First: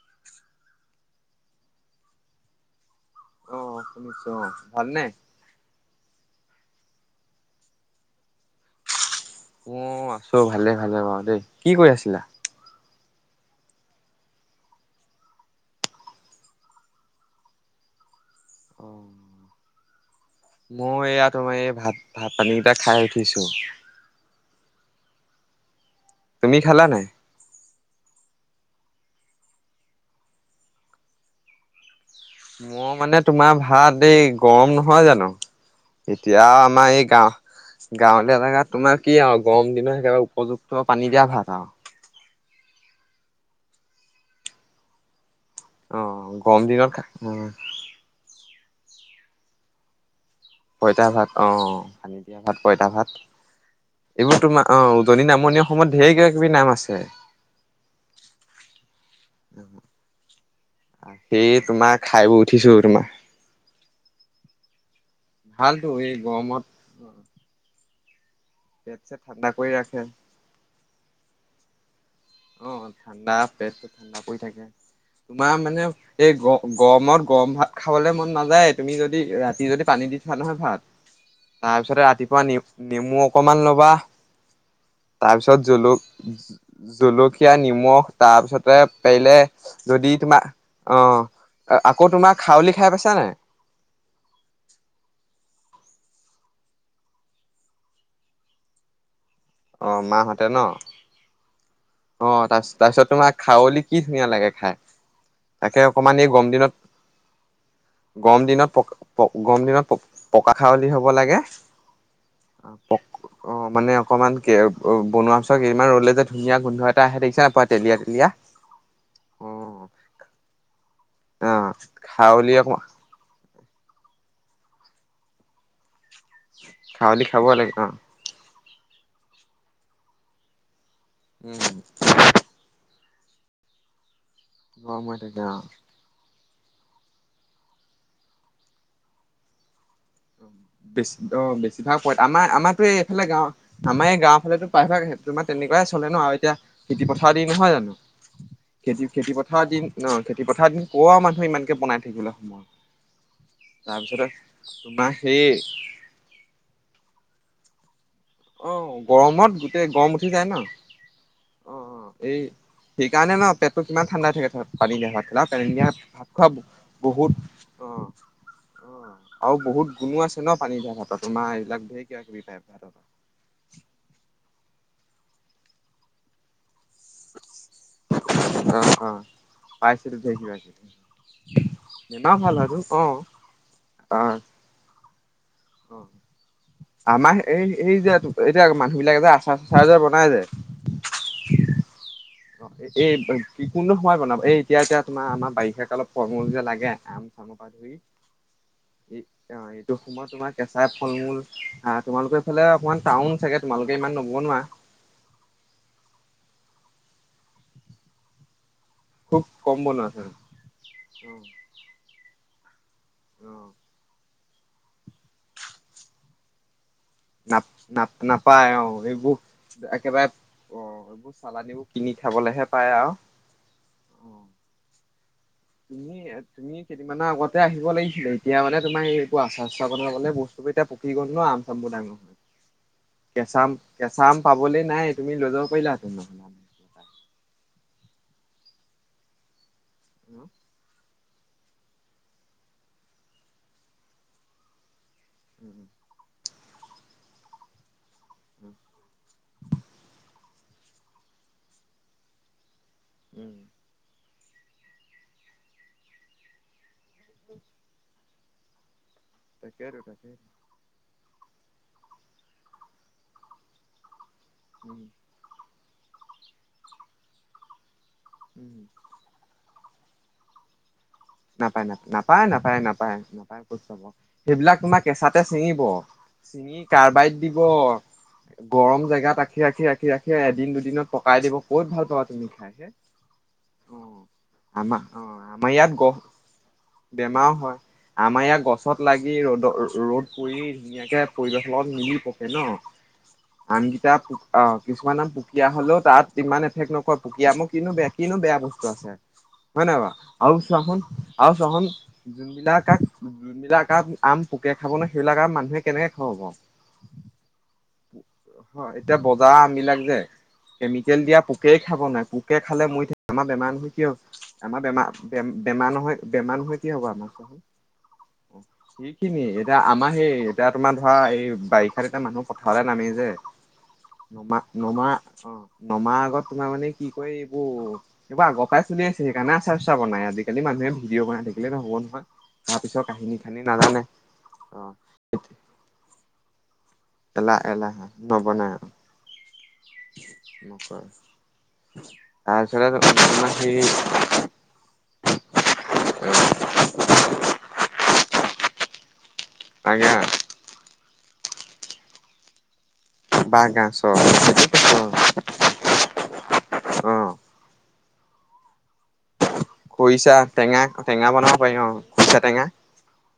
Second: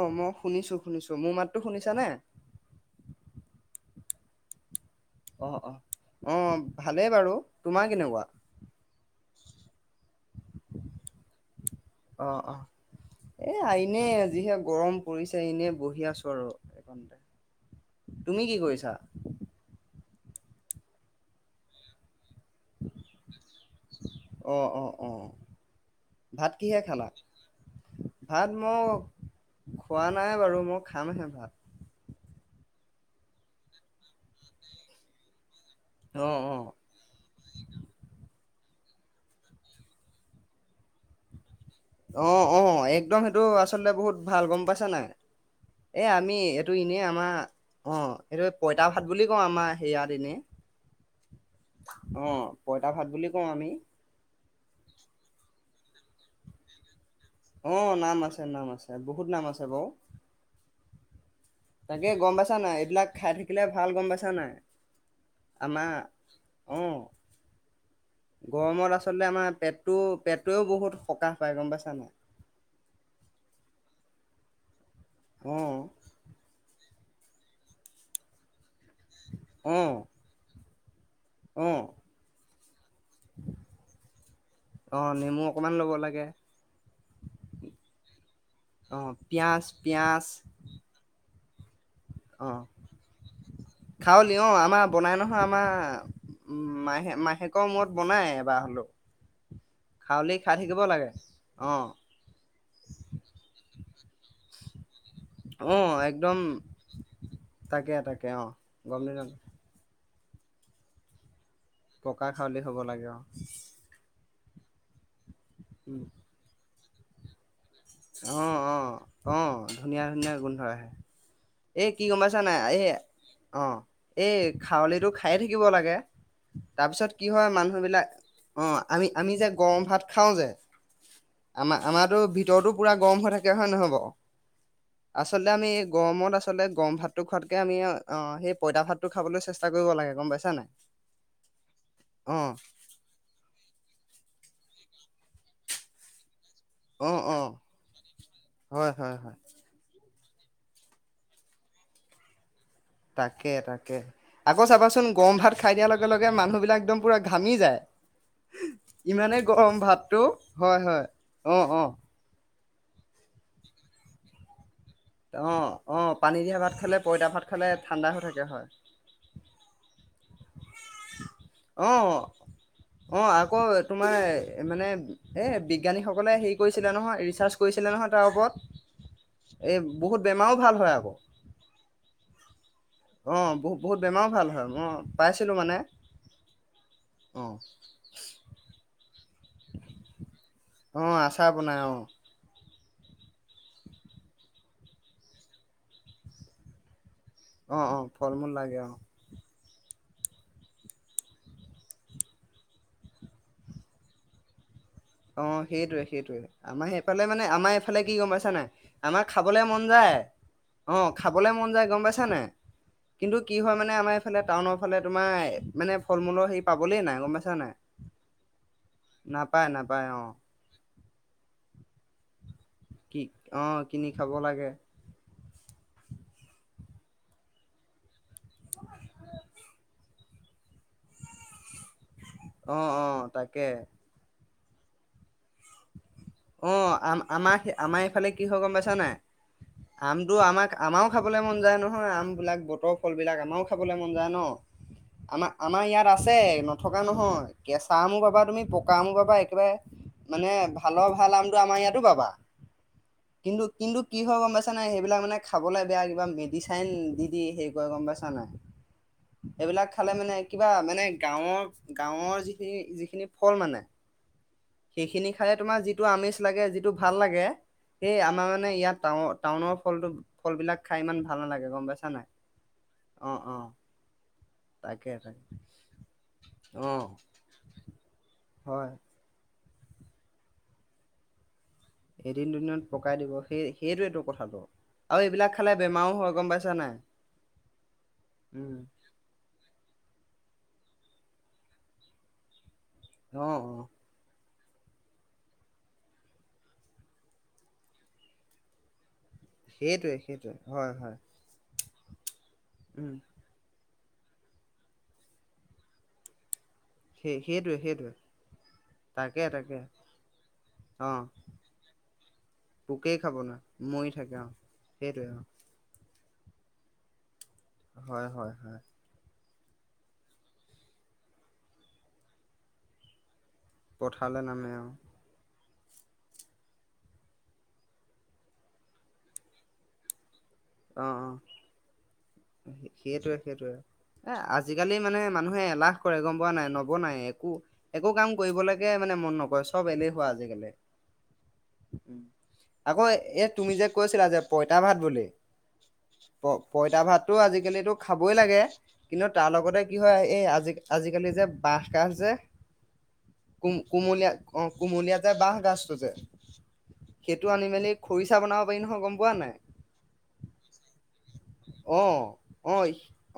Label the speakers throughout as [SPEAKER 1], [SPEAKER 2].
[SPEAKER 1] অ', মই শুনিছোঁ, শুনিছোঁ মোৰ মাততো শুনিছানে?
[SPEAKER 2] অ', শুনিছোঁ অ', ভালনে?
[SPEAKER 1] অ', অ', অ', ভালেই বাৰু, তোমাৰ কেনেকুৱা?
[SPEAKER 2] অ', আছোঁ ভালে, ভালে বাৰু দেই কি কৰি আছিলা?
[SPEAKER 1] এইয়া ইনে যিহে গৰম পৰিছে এনেই বহি আছোঁ আৰু এ [unintelligible] তুমি কি কৰিছা?
[SPEAKER 2] মোৰ এইয়া তোমাৰ এই ভাত ভাত পানী কেইটা খাই উঠিছো
[SPEAKER 1] অ' অ' অ' ভাত
[SPEAKER 2] তুমি
[SPEAKER 1] কিহে
[SPEAKER 2] নাই?
[SPEAKER 1] খালা ভাত মই খোৱা নাই বাৰু মই খামহে ভাত
[SPEAKER 2] মই মানে তোমাৰ ভাত এই গৰম নহয় জানো
[SPEAKER 1] অ
[SPEAKER 2] এতিয়া
[SPEAKER 1] অ
[SPEAKER 2] আমাৰ এই গাওঁ গাঁৱলীয়া জেগাত তোমাৰ কি আৰু গৰম দিনত একেবাৰে উপযুক্ত পানী দিয়া ভাত আৰু
[SPEAKER 1] অ' অ' একদম সেইটো আচলতে বহুত ভাল গম পাইছা নাই
[SPEAKER 2] অ
[SPEAKER 1] এ আমি
[SPEAKER 2] গৰম
[SPEAKER 1] এইটো
[SPEAKER 2] দিনত
[SPEAKER 1] এনেই আমাৰ অ' এইটো পইতা ভাত বুলি কওঁ আমাৰ সেয়াত এনেই
[SPEAKER 2] পঁইতা ভাত অ পানি দিয়া ভাত পঁইতা ভাত
[SPEAKER 1] বুলি কওঁ আমি।
[SPEAKER 2] এইবোৰ তোমাৰ অ' উজনি নামনিৰ অসময়ত ঢেৰ কিবা কিবি নাম আছে
[SPEAKER 1] আহ নাম আছে নাম আছে বহুত নাম আছে বও
[SPEAKER 2] [inaudible] তোমাৰ
[SPEAKER 1] তাকে
[SPEAKER 2] খাই
[SPEAKER 1] গম
[SPEAKER 2] বৈ
[SPEAKER 1] পাইছা
[SPEAKER 2] উঠিছো
[SPEAKER 1] নাই
[SPEAKER 2] তোমাৰ
[SPEAKER 1] এইবিলাক খাই থাকিলে ভাল গম পাইছা নাই,
[SPEAKER 2] ভালতো
[SPEAKER 1] আমাৰ
[SPEAKER 2] এই গৰমত অ'
[SPEAKER 1] গৰমত আচলতে আমাৰ পেটটো পেটটোৱেও বহুত সকাহ পাই গম পছ নে
[SPEAKER 2] অ', ঠাণ্ডা পেটটো ঠাণ্ডা পৰি থাকে তোমাৰ
[SPEAKER 1] অ
[SPEAKER 2] মানে এই গ গৰমত গৰম ভাত খাবলে মন নাযায়। তুমি যদি ৰাতি
[SPEAKER 1] অ
[SPEAKER 2] যদি পানী দি থোৱা নহয় ভাত
[SPEAKER 1] অ
[SPEAKER 2] তাৰপিছতে ৰাতিপুৱা নিও নেমু অকমান ল'বা
[SPEAKER 1] অ নেমু
[SPEAKER 2] তাৰপিছত
[SPEAKER 1] অকণমান ল'ব
[SPEAKER 2] জলক
[SPEAKER 1] লাগে
[SPEAKER 2] জলকীয়া নিমখ তাৰপিছতে
[SPEAKER 1] অ
[SPEAKER 2] পাৰলে
[SPEAKER 1] পিঁয়াজ
[SPEAKER 2] যদি
[SPEAKER 1] পিঁয়াজ
[SPEAKER 2] তোমাৰ অ', [inaudible] তোমাৰ খাৱলি খাই পাইছা নাই
[SPEAKER 1] অ' খাৱলি অ' আমাৰ বনাই নহয় আমাৰ উম, বমাহে-মাহেকৰ মূৰত বনাই এবাৰ হলেও।
[SPEAKER 2] অ'
[SPEAKER 1] খাৱলি
[SPEAKER 2] মাহতে
[SPEAKER 1] খাই
[SPEAKER 2] ন
[SPEAKER 1] থাকিব লাগে অ
[SPEAKER 2] অ' তা-তাৰপিছত তোমাৰ খাৱলী কি ধুনীয়া লাগে খাই।
[SPEAKER 1] অ
[SPEAKER 2] তাকে অকমান এই
[SPEAKER 1] একদম
[SPEAKER 2] গম দিনত,
[SPEAKER 1] তাকে তাকে
[SPEAKER 2] গম
[SPEAKER 1] অ
[SPEAKER 2] দিনত,
[SPEAKER 1] গম
[SPEAKER 2] প
[SPEAKER 1] দিনত
[SPEAKER 2] গম দিনত। পকা খাৱলি হ'ব লাগে।
[SPEAKER 1] পকা খাৱলি হ'ব লাগে আ,
[SPEAKER 2] অ মানে অকমান কে বনোৱা ইমান ৰ'লে যে ধুনীয়া গোধ এটা আহে দেখিছা, তেলীয়া তেলীয়া।
[SPEAKER 1] অ-অ-অ
[SPEAKER 2] অ
[SPEAKER 1] ধুনীয়া-ধুনীয়া গোন্ধই।
[SPEAKER 2] অ' খাউলী
[SPEAKER 1] এই অ, এই খাৱলিটো খাইয়ে থাকিব লাগে। তাৰপিছত
[SPEAKER 2] খাৱলী
[SPEAKER 1] কি
[SPEAKER 2] খাব
[SPEAKER 1] হয়
[SPEAKER 2] লাগে অ',
[SPEAKER 1] মানুহবিলাক অ, আমি-আমি যে গৰম ভাত খাও যে।
[SPEAKER 2] উম
[SPEAKER 1] আমাৰ আমাতো ভিতৰতো পুৰা গৰম হৈ থাকে হয় ন নহয় বাৰু।
[SPEAKER 2] গৰম হৈ থাকে
[SPEAKER 1] আচলতে
[SPEAKER 2] অ।
[SPEAKER 1] আমি গৰমত আ আচলতে গৰম ভাতটো খোৱাতকে আমি অ সেই পঁইতা ভাতটো খাবলৈ চেষ্টা ক
[SPEAKER 2] বেছি অ বেছিভাগ পঁই
[SPEAKER 1] অ
[SPEAKER 2] আমাৰ আমাৰো এইফালে গাওঁ আমাৰ এই গাওঁৰ ফালেতো পাইভাগ তোমাৰ তেনেকুৱাই চলে ন আৰু এতিয়া খেতি
[SPEAKER 1] অ
[SPEAKER 2] পথাৰ
[SPEAKER 1] অ
[SPEAKER 2] দিন নহয় জানো?
[SPEAKER 1] হয় হয়
[SPEAKER 2] খেতি-খেতি
[SPEAKER 1] হয়
[SPEAKER 2] পথাৰ দিন ন? খেতি পথাৰ দিন ক আৰু মানুহ ইমানকে বনাই থাকিলে সময়
[SPEAKER 1] তাকে-তাকে
[SPEAKER 2] তাৰপিছতে
[SPEAKER 1] আকৌ চাব কোৱাচোন
[SPEAKER 2] তোমাৰ
[SPEAKER 1] গৰম
[SPEAKER 2] সেই
[SPEAKER 1] ভাত খাই দিয়াৰ লগে মানুহবাক একদম পুৰা ঘামি যায়।
[SPEAKER 2] অ,
[SPEAKER 1] ইমানেই
[SPEAKER 2] গৰমত গোটেই গৰম
[SPEAKER 1] ভাতটো
[SPEAKER 2] উঠি যায় ন,
[SPEAKER 1] হয় হয় অ অ
[SPEAKER 2] অ-অ এই সেইকাৰণে ন পেটটো কিমান ঠাণ্ডা থাকে তাত পানী দিয়া ভাত খেলা
[SPEAKER 1] অ
[SPEAKER 2] পানী দিয়া
[SPEAKER 1] অ
[SPEAKER 2] ভাত
[SPEAKER 1] পানী
[SPEAKER 2] খোৱা
[SPEAKER 1] দিয়া খালে পইতা
[SPEAKER 2] বহুত
[SPEAKER 1] ভাত খালে
[SPEAKER 2] অ
[SPEAKER 1] ঠাণ্ডা হৈ থাকে হয়
[SPEAKER 2] আৰু বহুত গুণো আছ পানী দিয়া ভাতত নাই এইবিলাক
[SPEAKER 1] অ
[SPEAKER 2] ধেই কিবা কিবি পাই ভাতত-
[SPEAKER 1] অ, আকৌ তোমাৰ মানে এ বিজ্ঞানীসকলে হেৰি কৰিছ ছিলে নহয় ৰিচাৰ্ছ কৰিছিলে নহয়, তাৰ ওপৰত
[SPEAKER 2] অ' অ'
[SPEAKER 1] এ
[SPEAKER 2] পাইছিলোঁ
[SPEAKER 1] বহুত
[SPEAKER 2] ধেৰ
[SPEAKER 1] বেমাও
[SPEAKER 2] কিবা
[SPEAKER 1] ভাল
[SPEAKER 2] কিবি
[SPEAKER 1] হয় আক
[SPEAKER 2] বেমাৰ ভাল হয়তো
[SPEAKER 1] অ বহুত বেমাও
[SPEAKER 2] অ'
[SPEAKER 1] ভাল হয়। উম পাইচ
[SPEAKER 2] অ, আমা
[SPEAKER 1] অ
[SPEAKER 2] এই সেই যে এতিয়া মানুহ [unintelligible] চ চাৰ্জাৰ বনাই যে?
[SPEAKER 1] অ আচাৰ বনাই অ
[SPEAKER 2] অ, এই কি কোনটো সময় বনাব এই এতিয়া এতিয়া তোমাৰ আমাৰ বাৰিষাকালত ফলমূল যে লাগে আম চামৰ পৰা
[SPEAKER 1] অ
[SPEAKER 2] ধৰি
[SPEAKER 1] অ ফল মূল লাগে অ
[SPEAKER 2] এইটো সময়ত তোমাৰ কেঁচা ফল মূল আহ তোমালোকৰ এইফালে অকমান টাউন চাগে তোমালোকে ইমান নবনোৱা
[SPEAKER 1] অ, সেইটোৱে সেইটোৱে আমাৰ সেইফালে মানে আমাৰ এইফালে কি গম পাইছা নাই? আমাৰ
[SPEAKER 2] খুব
[SPEAKER 1] খাবলে
[SPEAKER 2] কম
[SPEAKER 1] মন
[SPEAKER 2] বনোৱা
[SPEAKER 1] যায়।
[SPEAKER 2] চাগে
[SPEAKER 1] অ, খাবলৈ মন যায় গম পাইছা নাই কিন্তু
[SPEAKER 2] অ
[SPEAKER 1] কি হয় মানে আমাৰ ফেলে টাউন ফালে তোমাই মানে ফলমূল হেৰি পা [unintelligible]
[SPEAKER 2] নাপ-নাপ নাপায় অ' এইবোৰ
[SPEAKER 1] নাপায় নাপায় অ
[SPEAKER 2] একেবাৰে অ এইবোৰ চালানীও কিনি খাবলেহে পায় আৰু
[SPEAKER 1] কি অ কিনি
[SPEAKER 2] অ
[SPEAKER 1] খাব লাগে
[SPEAKER 2] তুমি, তুমি কেইদিনমানৰ আগতে আহিব লাগিছিলে। এতিয়া মানে তোমাৰ এই একো আচাৰ চচাৰ বনাবলৈ [unintelligible] চব এটা পকি গ'ল ন আম চামবোৰ ডাঙৰ৷
[SPEAKER 1] অ অ
[SPEAKER 2] কেঁচা
[SPEAKER 1] তাকে
[SPEAKER 2] আম-কেঁচা আম, পাবলৈ নাই তুমি লৈ যাব পাৰিলা হেতেন।
[SPEAKER 1] অ' আম আমাৰ-আমাৰ এইফালে কিহ গম পাইছা নাই? আমটো
[SPEAKER 2] উম
[SPEAKER 1] আমাৰ আমাও। খাবলৈ মন যায় নহয়, আম বিলাক বতৰ ফল বিলাক আমাৰো খাবলে মন যায় ন। আম আমাৰ
[SPEAKER 2] উম
[SPEAKER 1] ইয়াত আছে। নথকা নহয় কেঁচা আমও পাবা, তুমি পকা আমও পাবা। একেবাৰে মানে ভালৰ-ভাল। ভাল নামটো আমাৰ ইয়াতো পাবা।
[SPEAKER 2] উম
[SPEAKER 1] কিন্তু- কিন্তু কি হব? নাই সেইবিলাক মানে খাবলৈ বেয়া কিবা মেডিচাই, দি দি শেষ হৈ, গম পাইছ নাই। এইবিলাক
[SPEAKER 2] তাকেইতো
[SPEAKER 1] খালে মানে
[SPEAKER 2] তাকেইতো
[SPEAKER 1] কিবা মানে ভাল লাগে। গাঁৱৰ, গাঁৱৰ যিখিনি, যিখিনি ফল মানে
[SPEAKER 2] উম
[SPEAKER 1] সেইখিনি খালে তোমাৰ যি ভাল পাবা। যিটো আমেজ লাগে, যিটো ভাল লাগে। সেই আমাৰ মানে
[SPEAKER 2] উম
[SPEAKER 1] ইয়াত টা টাউনৰ পৰা অনা হয়। ফলটো ফল বিলাক
[SPEAKER 2] নাপায় -নাপায় - নাপায় -
[SPEAKER 1] অ অ
[SPEAKER 2] নাপায় খ চাব। সেইবিলাক তোমাৰ
[SPEAKER 1] তাকে
[SPEAKER 2] কেঁচাতে
[SPEAKER 1] তাকে
[SPEAKER 2] চিঙিব, চিঙি
[SPEAKER 1] অ
[SPEAKER 2] কাৰ্বাইট দিব
[SPEAKER 1] হয়
[SPEAKER 2] গৰম জেগাত ৰাখিব। ৰাখি -ৰাখি -ৰাখি -ৰাখি এদিন দুদিনত পকাই দিব। ক'ত ভাল পাবা তুমি
[SPEAKER 1] এদিন
[SPEAKER 2] খাই
[SPEAKER 1] দুদিনত
[SPEAKER 2] হে
[SPEAKER 1] পকাই দিব সেই
[SPEAKER 2] অ
[SPEAKER 1] সেইটো এইটো কথাটো
[SPEAKER 2] আমাৰ অ
[SPEAKER 1] আৰু এইবিলাক
[SPEAKER 2] আমাৰ
[SPEAKER 1] খালে
[SPEAKER 2] ইয়াত
[SPEAKER 1] বেমাৰো
[SPEAKER 2] গহ
[SPEAKER 1] হয়। গম পাইছা নাই
[SPEAKER 2] বেমাৰ হয়। আমাৰ ইয়াত
[SPEAKER 1] উম
[SPEAKER 2] গছত লাগি ৰ'দত ৰ'দ কৰি ধুনীয়াকে পৰিৱেশত মিলি পকে ন।
[SPEAKER 1] অ অ
[SPEAKER 2] আমকেইটা অ', কিছুমান আাম পুকীয়া হলেও তাত ইমান এফেক্ট নহয়। পোকীয়া বোৰ কিনো বেয়া, কিনো বেয়া বস্তু আছে। হয় ন
[SPEAKER 1] সেইটোৱে
[SPEAKER 2] বাৰু
[SPEAKER 1] সেইটোৱে
[SPEAKER 2] আৰু
[SPEAKER 1] হয়
[SPEAKER 2] চাহোন।
[SPEAKER 1] হয়
[SPEAKER 2] আৰু ছখন জিলা কাক।
[SPEAKER 1] উম
[SPEAKER 2] জানিলা ক আম পোকে খাব ন, সেইবিলাক আৰু মানুহে কেনেকৈ খাব পাৰ?
[SPEAKER 1] সেই, সেইটোৱে সেইটোৱে
[SPEAKER 2] এতিয়া
[SPEAKER 1] তাকে
[SPEAKER 2] বজাৰ
[SPEAKER 1] তাকে
[SPEAKER 2] আমবলাক যে
[SPEAKER 1] অ
[SPEAKER 2] কেমিকেল দিয়া পোকে খাব নোৱাৰে, পোকে খালে মৰি
[SPEAKER 1] পোকেই খাব
[SPEAKER 2] থাকে। আমাৰ
[SPEAKER 1] নোৱাৰে
[SPEAKER 2] বেমাৰ নহয়,
[SPEAKER 1] মৰি থাকে অ
[SPEAKER 2] কিয় আমাৰ বেমাৰ-
[SPEAKER 1] সেইটোৱে অ
[SPEAKER 2] বেমাৰ নহয়। বেমাৰ নহয় কি হ'ব আমাৰ খালে।
[SPEAKER 1] হয় হয় হয়।
[SPEAKER 2] এতিয়া আমাৰ সেই এতিয়া তোমাৰ ধৰা এই বাৰিষাত এতিয়া মানুহ পথাৰতে নামি যে
[SPEAKER 1] পথাৰলৈ
[SPEAKER 2] নমা
[SPEAKER 1] নামে অ
[SPEAKER 2] নমা অ। নমাৰ আগত তোমাৰ মানে কি কয় এইবোৰ, এইবোৰ আগৰ পৰাই চলি আছে সেইকাৰণে আচাৰ-চাচাৰ বনাই আজি
[SPEAKER 1] অ অ
[SPEAKER 2] তাৰ পিছৰ কাহিনী
[SPEAKER 1] সেইটোৱে
[SPEAKER 2] খানি
[SPEAKER 1] সেইটোৱে।
[SPEAKER 2] নাজানে
[SPEAKER 1] এ
[SPEAKER 2] অ
[SPEAKER 1] আজি-কালি মানে মানুহে এলাহ কৰে গম পোৱা নে নাই নবনা ন একো
[SPEAKER 2] এলাহ এলাহ
[SPEAKER 1] একো কাম
[SPEAKER 2] নবনাই
[SPEAKER 1] কৰিবলৈকে মানে মন নকৰে চব এলেই হুৱা আজিকালি
[SPEAKER 2] নকৰে
[SPEAKER 1] উ
[SPEAKER 2] তাৰপিছতে
[SPEAKER 1] আকৌ এ
[SPEAKER 2] তোমাৰ
[SPEAKER 1] তুমি
[SPEAKER 2] সেই
[SPEAKER 1] যে কৈছিলা যে পঁইতা ভাত বুলি প পইতা ভাততটো আজিকালিতো খাবই লাগে কিন্তু তাৰ লগতে কি
[SPEAKER 2] বাগা
[SPEAKER 1] হয় এই আজি আজিকালি যে বাঁহ কাজ যে কম
[SPEAKER 2] বাঁহগাজ চব
[SPEAKER 1] কোমলীয়া
[SPEAKER 2] সেইটো
[SPEAKER 1] অ'
[SPEAKER 2] কৈছো
[SPEAKER 1] কুমলীয়া যে বাহ গাজটো যে
[SPEAKER 2] অ
[SPEAKER 1] সেইটো আনি মেলি খৰিচা বনাব পাৰি নহয় গম পোৱা নাই?
[SPEAKER 2] খৰিচা টেঙা টেঙা বনাব পাৰি
[SPEAKER 1] অ
[SPEAKER 2] খৰিচা টেঙা
[SPEAKER 1] আহ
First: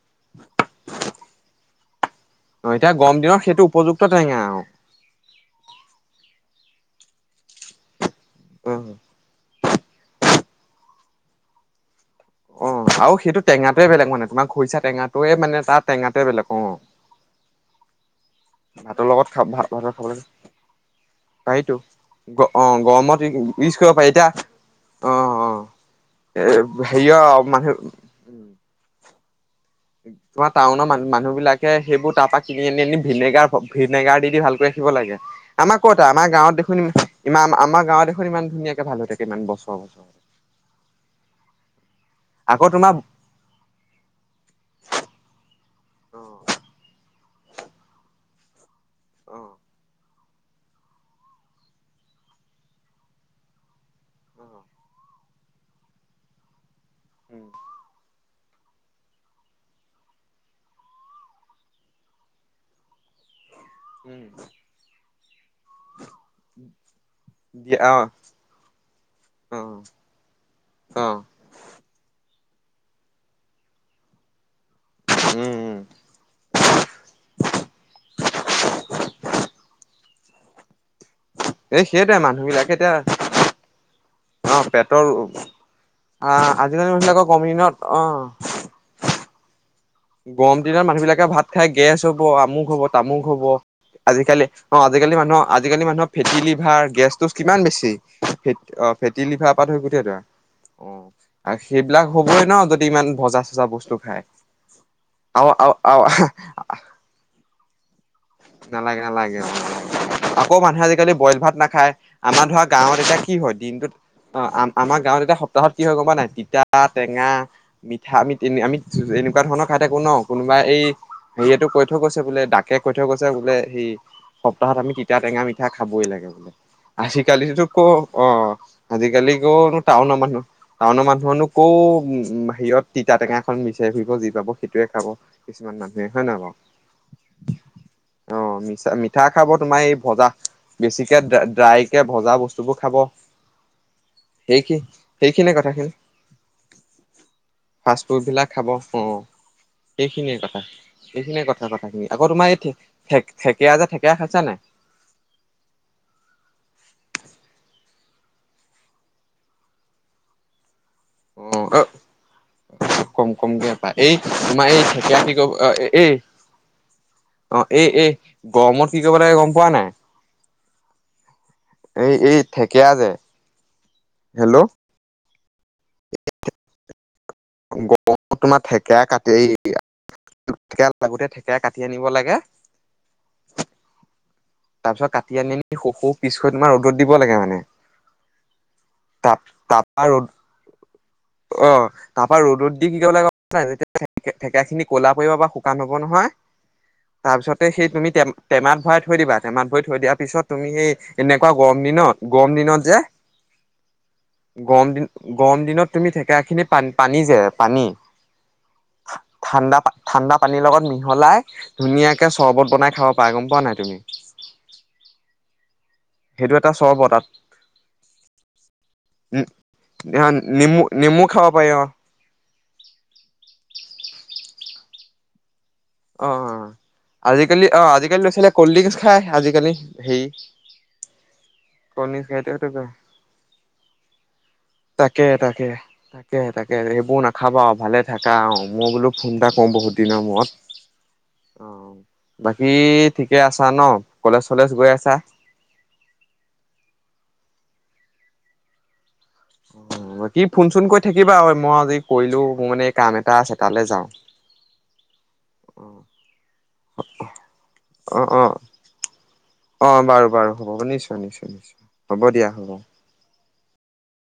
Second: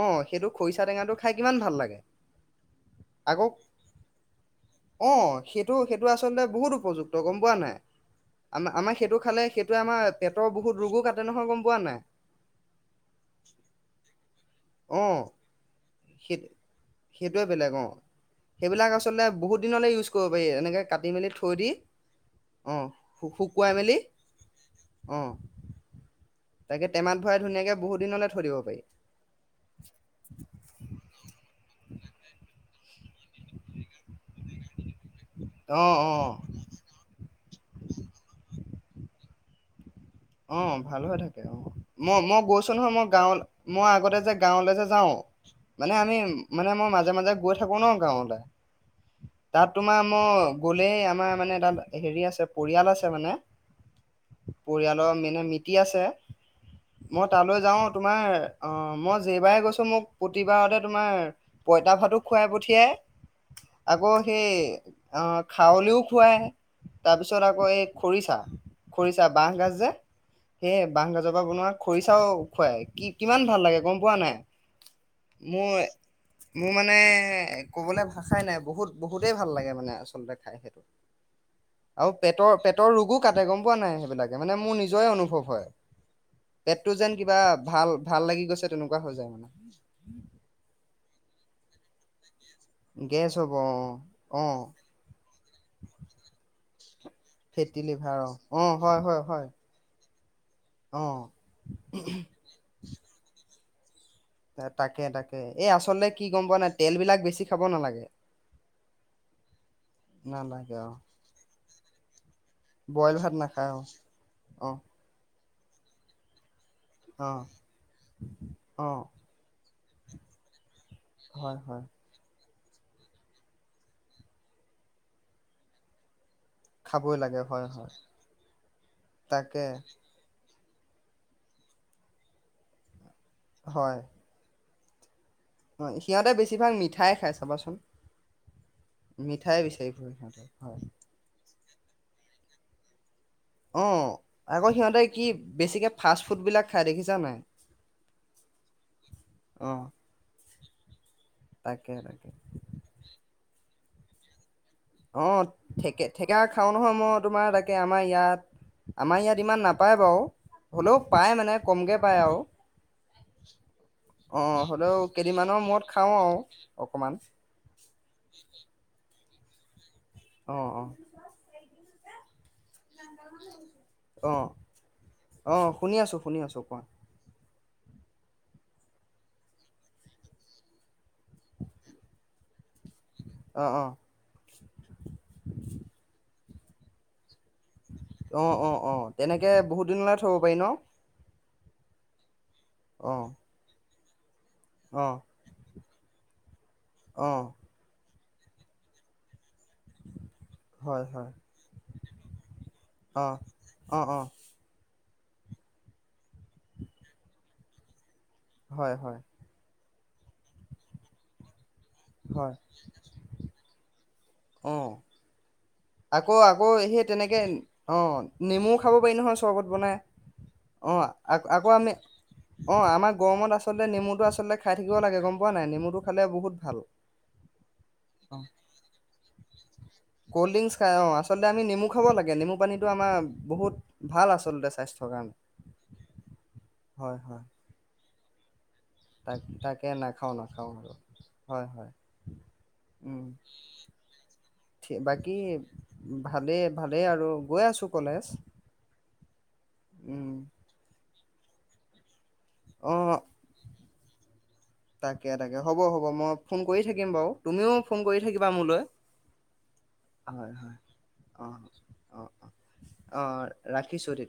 [SPEAKER 1] অ সেইটো খৰিচা টেঙাটো খাই কিমান ভাল লাগে
[SPEAKER 2] অ' এতিয়া গৰম দিনত
[SPEAKER 1] আকৌ
[SPEAKER 2] সেইটো উপযুক্ত টেঙা আৰু।
[SPEAKER 1] অ সেইটো সেইটো আচলতে বহুত উপযুক্ত গম পোৱা নাই আম
[SPEAKER 2] অ
[SPEAKER 1] আমাৰ সেইটো খালে সেই ত আমাৰ পেটৰ বহুত ৰোগো কাটে নহয় গম পোৱা নাই
[SPEAKER 2] অ আৰু সেইটো টেঙাটোৱে বেলেগ মানে তোমাৰ খুৰিচা
[SPEAKER 1] অ
[SPEAKER 2] টেঙাটয়ে মানে তাৰ টেঙাটয়ে
[SPEAKER 1] সেই
[SPEAKER 2] বেলেগ অ
[SPEAKER 1] সেইটোৱে বেলেগ অ সেইবিলাক
[SPEAKER 2] ভাতৰ
[SPEAKER 1] আচলতে
[SPEAKER 2] লগত খাব
[SPEAKER 1] বহুত
[SPEAKER 2] ভ
[SPEAKER 1] দিনলৈ
[SPEAKER 2] ভাতৰ
[SPEAKER 1] ইউজ
[SPEAKER 2] খাবলৈ
[SPEAKER 1] কৰিব পাৰি এনেকে কাটি মেলি থৈ দি
[SPEAKER 2] পাৰিতো অ' গৰমত ই
[SPEAKER 1] শুকুৱাই
[SPEAKER 2] ইউজ
[SPEAKER 1] মেলি
[SPEAKER 2] কৰিব পাৰি এতিয়া অ' অ'। এ
[SPEAKER 1] তাকে
[SPEAKER 2] হেৰিয়
[SPEAKER 1] টেমাত ভৰাই
[SPEAKER 2] মানুহ
[SPEAKER 1] ধুনীয়াকে বহুত দিনলৈ থৰি দব পাৰি
[SPEAKER 2] তোমাৰ টাউনৰ ম মানুহ বিলাকে সেইবোৰ তাৰ পৰাা কিনি আনি আনি ভিনেগাৰ ভিনেগাৰ দি দি ভালকৈ ৰাখিব লাগে আমাৰ
[SPEAKER 1] অ
[SPEAKER 2] ক'তটা
[SPEAKER 1] অ
[SPEAKER 2] আমাৰ গাঁৱত দেখোন ইমান আমাৰ গাঁৱত দেখোন ইমান ধুনীয়াাক ভাল হৈ থাকে ইমান বছৰ বছৰ
[SPEAKER 1] অ' ভাল হৈ থাকে, অ' মই মই
[SPEAKER 2] আকৌ
[SPEAKER 1] গৈছো নহয়
[SPEAKER 2] তোমাৰ
[SPEAKER 1] মই গাঁৱ মই আগতে যে গাঁৱলে যে যাওঁ মানে আমি
[SPEAKER 2] অ
[SPEAKER 1] মানে মোৰ মাজে মাজে গৈ থাকো ন গাঁৱতে
[SPEAKER 2] অ
[SPEAKER 1] তাত তোমাৰ ম গলেই আমাৰ মানে তাত হেৰি আছে পৰিয়াল আছে মানে
[SPEAKER 2] অ
[SPEAKER 1] পৰিয়াল মিটি আছে মই
[SPEAKER 2] উম
[SPEAKER 1] তালৈ যাও তোমাৰ অ' মই যেবাৰে গৈছো মোক প্ৰতিবাৰতে তোমাৰ পঁইতা ভাতো খুৱাই পঠিয়াই আকৌ
[SPEAKER 2] উম
[SPEAKER 1] সেই আহ খাৱলিও খুৱাই তাৰপিছত আকৌ
[SPEAKER 2] দিয়া
[SPEAKER 1] এই
[SPEAKER 2] অ
[SPEAKER 1] খৰিচা খৰিচা
[SPEAKER 2] অ
[SPEAKER 1] বাঁহগাজ যে, হে
[SPEAKER 2] অ
[SPEAKER 1] বাঁহ গাজৰ পৰা বনোৱা খৰিচা খুৱাই কি-কিমান ভাল লাগে গম পোৱা নাই?
[SPEAKER 2] উম
[SPEAKER 1] মোৰ,
[SPEAKER 2] উম
[SPEAKER 1] মোৰ মানে ক'বলে ভাষাই নাই বহুত, বহুতেই ভাল লাগে মানে আচ [unintelligible] খায় সেইটো
[SPEAKER 2] এই
[SPEAKER 1] আৰু
[SPEAKER 2] সেইটোৱে মানুহ
[SPEAKER 1] পেটৰ,
[SPEAKER 2] বিলাকে
[SPEAKER 1] পেটৰ
[SPEAKER 2] এতিয়া
[SPEAKER 1] ৰোগো কাটে গম পোৱা নাই? সেইবিলাকে মানে
[SPEAKER 2] অ
[SPEAKER 1] মোৰ নিজ
[SPEAKER 2] পেটৰ
[SPEAKER 1] নিজৰে অনুভৱ হয়,
[SPEAKER 2] আহ আজিকালি
[SPEAKER 1] পেটটো যেন
[SPEAKER 2] মানুহবিলাকৰ
[SPEAKER 1] কিবা
[SPEAKER 2] কমিনত
[SPEAKER 1] ভাল, ভাল
[SPEAKER 2] অ
[SPEAKER 1] লাগি গৈছে তেনেকুৱা হৈ যায় মানে।
[SPEAKER 2] গৰম দিনত মানুহ বিলাকে ভাত খাই গেছ হ'ব অমুক হ'ব, তামুক
[SPEAKER 1] গেছ
[SPEAKER 2] হ'ব
[SPEAKER 1] অ
[SPEAKER 2] আজিকালি অ', আজিকালি মানুহৰ, আজিকালি মানুহ ফেটি লিভাৰ, গেছ ট'চ কিমান
[SPEAKER 1] ফেটি
[SPEAKER 2] বেছি
[SPEAKER 1] লিভাৰ অ
[SPEAKER 2] ফে, অ',
[SPEAKER 1] হয় হয়
[SPEAKER 2] ফেটি
[SPEAKER 1] হয়
[SPEAKER 2] লিভাৰৰ পৰা ধৰি গোটেই বোৰ আৰু অ', আৰু সেইবিলাক হ'বই ন, যদি ইমান ভজা চজা বচ টো খায়
[SPEAKER 1] তাকে, তাকে এই
[SPEAKER 2] আৰু
[SPEAKER 1] আচলতে কি গম পোৱা নাই? তেল বিলাক বেছি খাব নালাগে।
[SPEAKER 2] নালাগে, নালাগে আকৌ
[SPEAKER 1] নালাগে
[SPEAKER 2] মানুহে
[SPEAKER 1] অ
[SPEAKER 2] আজিকালি বইল ভাত নাখায়, আমাৰ ধৰা গাঁৱত
[SPEAKER 1] বইল
[SPEAKER 2] এতিয়া
[SPEAKER 1] ভাত
[SPEAKER 2] কি হয়,
[SPEAKER 1] নাখায় অ
[SPEAKER 2] দিনটোত অ', আমাৰ গাঁৱত এতিয়া স হত কি হয়, গম নাই তিতা তা, টেঙা,
[SPEAKER 1] অ
[SPEAKER 2] মিঠা আমি, আমি
[SPEAKER 1] অ অ
[SPEAKER 2] এনেকুৱা ধৰণৰ খাই থাকো ন, কোনোবাই এই
[SPEAKER 1] হয়
[SPEAKER 2] হেৰিয়েটো
[SPEAKER 1] হয়
[SPEAKER 2] কৈ থৈ গৈছে বোলে ডাক [unintelligible] [unintelligible] গৈছে বোলে সেই সপ্তাহত আমি তিতা, টেঙা, মিঠা খাবই লাগে বোলে।
[SPEAKER 1] খাবই লাগে
[SPEAKER 2] আজিকালিতো
[SPEAKER 1] হয়
[SPEAKER 2] ক'ৰ
[SPEAKER 1] হয়
[SPEAKER 2] অ', আজিকালিতো
[SPEAKER 1] তাকে
[SPEAKER 2] ক'ৰনো টাউনৰ মানুহ। টাউনৰ মানুহৰনকো উ সিহত তিতা টেঙাখন মিচাই ফুৰিব যি পাব, সেইটোৱে খাব কিছুমান
[SPEAKER 1] হয়
[SPEAKER 2] মানুহে
[SPEAKER 1] সিহঁতে
[SPEAKER 2] নহয় বাৰু
[SPEAKER 1] বেছিভাগ মিঠাই খাই চাবাচোন
[SPEAKER 2] অ' মিছা মিঠা খাব
[SPEAKER 1] মিঠাই
[SPEAKER 2] তোমাৰ
[SPEAKER 1] বিচাৰি
[SPEAKER 2] এই
[SPEAKER 1] ফুৰে
[SPEAKER 2] ভজা
[SPEAKER 1] সিহঁতে হয়
[SPEAKER 2] বেছিকে ড্ৰাই কে ভজা বস্তু বোৰ খাব
[SPEAKER 1] অ' আকৌ
[SPEAKER 2] সেইখি
[SPEAKER 1] সিহঁতে কি
[SPEAKER 2] সেইখিনিয়ে
[SPEAKER 1] বেছিকে
[SPEAKER 2] কথাখিনি
[SPEAKER 1] ফাষ্ট ফুডবিলাক খাই দেখিছা নাই
[SPEAKER 2] ফাষ্ট ফুড বিলাক খাব অ
[SPEAKER 1] অ [inaudible]
[SPEAKER 2] সেইখিনিয়ে কথা কথা
[SPEAKER 1] তাকে
[SPEAKER 2] খখিনি আকৈ
[SPEAKER 1] তাকে
[SPEAKER 2] তোমাৰ এই থ ঠেকীয়া যে ঠেকীয়া খাইছা নে
[SPEAKER 1] অ' ঠেকীয়া খাওঁ নহয় মই তোমাৰ তাকে আমাৰ ইয়াত আমাৰ ইয়াত ইমান নাপায় বাৰু হ'লেও পায় মানে
[SPEAKER 2] অ' অ'
[SPEAKER 1] কমকে পায় আৰু
[SPEAKER 2] কম কমকে পা এই
[SPEAKER 1] অ
[SPEAKER 2] তোমাৰ এই
[SPEAKER 1] হ'লেও
[SPEAKER 2] কি ক
[SPEAKER 1] কেইদিনমানৰ মূৰত খাওঁ
[SPEAKER 2] এই
[SPEAKER 1] আৰু অকমান
[SPEAKER 2] অ এই এই গৰমত কি ক প লাগে গম গম পোৱা নাই
[SPEAKER 1] অ' অ'।
[SPEAKER 2] এই এই ঢেকিয়া যে।
[SPEAKER 1] অ
[SPEAKER 2] হেল্ল'।
[SPEAKER 1] অ' শুনি আছো শুনি আছো কোৱা।
[SPEAKER 2] গম তোমাৰ থেকেৰা কাটি দিয়া লাগোতে থেকেৰা কাটি আনিব লাগে।
[SPEAKER 1] অ অ
[SPEAKER 2] তাৰ পিছত কাটি আনি সৰু সৰু পিছ। চয় দিন মান ৰ'দ দিব লাগে মানে।
[SPEAKER 1] অ' অ' অ'
[SPEAKER 2] তাপ
[SPEAKER 1] তেনেকে বহুত
[SPEAKER 2] তাপা
[SPEAKER 1] দিনলে
[SPEAKER 2] ৰ'দ
[SPEAKER 1] থব পাৰি ন।
[SPEAKER 2] অ'। তাৰপা ৰ'দত দি কি
[SPEAKER 1] অ
[SPEAKER 2] কৰিব লাগে নাই। হয় থেকেৰা খিনি
[SPEAKER 1] অ
[SPEAKER 2] কলা পৰিব বা শুকান হব। হ'ব নহয়।
[SPEAKER 1] অ
[SPEAKER 2] তাৰপিছতে সেই তুমি তেম। টেমাত ভৰাই থৈ দিবা। টেমাত ভৰি থৈ দিয়াৰ পিছত তুমি সেই
[SPEAKER 1] হয় হয়
[SPEAKER 2] এনেকুৱা গৰম দিনত। গৰম দিনত। যে
[SPEAKER 1] অ' অ' অ'।
[SPEAKER 2] গৰম দিন গৰম দিনত তুমি থেকে। পানী যে পানী।
[SPEAKER 1] হয় হয়।
[SPEAKER 2] ঠাণ্ডা ঠাণ্ডা পানীৰ লগত মিহলাই। ধুনীয়াকৈ
[SPEAKER 1] হয়
[SPEAKER 2] চৰ্বত বনাই খাব পাৰা গম পোৱা নাই তুমি।
[SPEAKER 1] অ আকৌ
[SPEAKER 2] সেইটো
[SPEAKER 1] আকৌ
[SPEAKER 2] এটা
[SPEAKER 1] সেই
[SPEAKER 2] চৰ্বত
[SPEAKER 1] তেনেক, অ' নেমুও খাব পাৰি নহয় চৰ্বত বনাই,
[SPEAKER 2] নেমু
[SPEAKER 1] অ'
[SPEAKER 2] নেমু খাব
[SPEAKER 1] আকৌ
[SPEAKER 2] পাৰি
[SPEAKER 1] আকৌ
[SPEAKER 2] অ'
[SPEAKER 1] আমি। অ' আমাৰ গৰমত আচলতে, নেমুটো আচলতে খাই থাকিব লাগে গম পোৱা নাই। নেমুটো খালে
[SPEAKER 2] অ'
[SPEAKER 1] বহুত
[SPEAKER 2] অ'
[SPEAKER 1] ভাল
[SPEAKER 2] আজিকালি অ আজিকালি ল'ৰা
[SPEAKER 1] অ
[SPEAKER 2] ছোৱালীয়ে কলড্ৰিগছ খায় আজিকালি
[SPEAKER 1] কল্ড ড্ৰিংকচ
[SPEAKER 2] হেৰি।
[SPEAKER 1] খাই অ' আচলতে আমি নেমু খাব
[SPEAKER 2] কলনিজ
[SPEAKER 1] লাগে ন।
[SPEAKER 2] গাড়ীতেটো তাকে তাকে তাকে তাকে সেইবোৰ নাখাবা আৰু ভালে থাকা আও। মই বোলো ফোন এটা কওঁ বহুত দিনৰ
[SPEAKER 1] নাখাওঁ
[SPEAKER 2] মূৰত।
[SPEAKER 1] নাখাওঁ আৰু
[SPEAKER 2] অ
[SPEAKER 1] হয় হয়
[SPEAKER 2] বাকী
[SPEAKER 1] উম।
[SPEAKER 2] ঠিকে আছা ন কলেজ চলেজ গৈ আছা
[SPEAKER 1] গৈ আছোঁ কলেজ। উম
[SPEAKER 2] কি ফোন চোন কৰি থাকিবা আৰু মই আজি কৰিলো মোৰ মানে কাম
[SPEAKER 1] অ'
[SPEAKER 2] এটা আছে তালৈ যাওঁ
[SPEAKER 1] তাকে তাকে হ'ব হ'ব মই ফোন কৰি থাকিম বাৰু তুমিও ফোন কৰি
[SPEAKER 2] অ অ
[SPEAKER 1] থাকিবা মোলৈ
[SPEAKER 2] অ বাৰু বাৰু
[SPEAKER 1] হয় হয়
[SPEAKER 2] হ'ব নিশ্চয় নিশ্চয় নিশ্চয় হ'ব
[SPEAKER 1] অ' অ'
[SPEAKER 2] দিয়া হ'ব
[SPEAKER 1] অ' অ' ৰাখিছোঁ তেতিয়া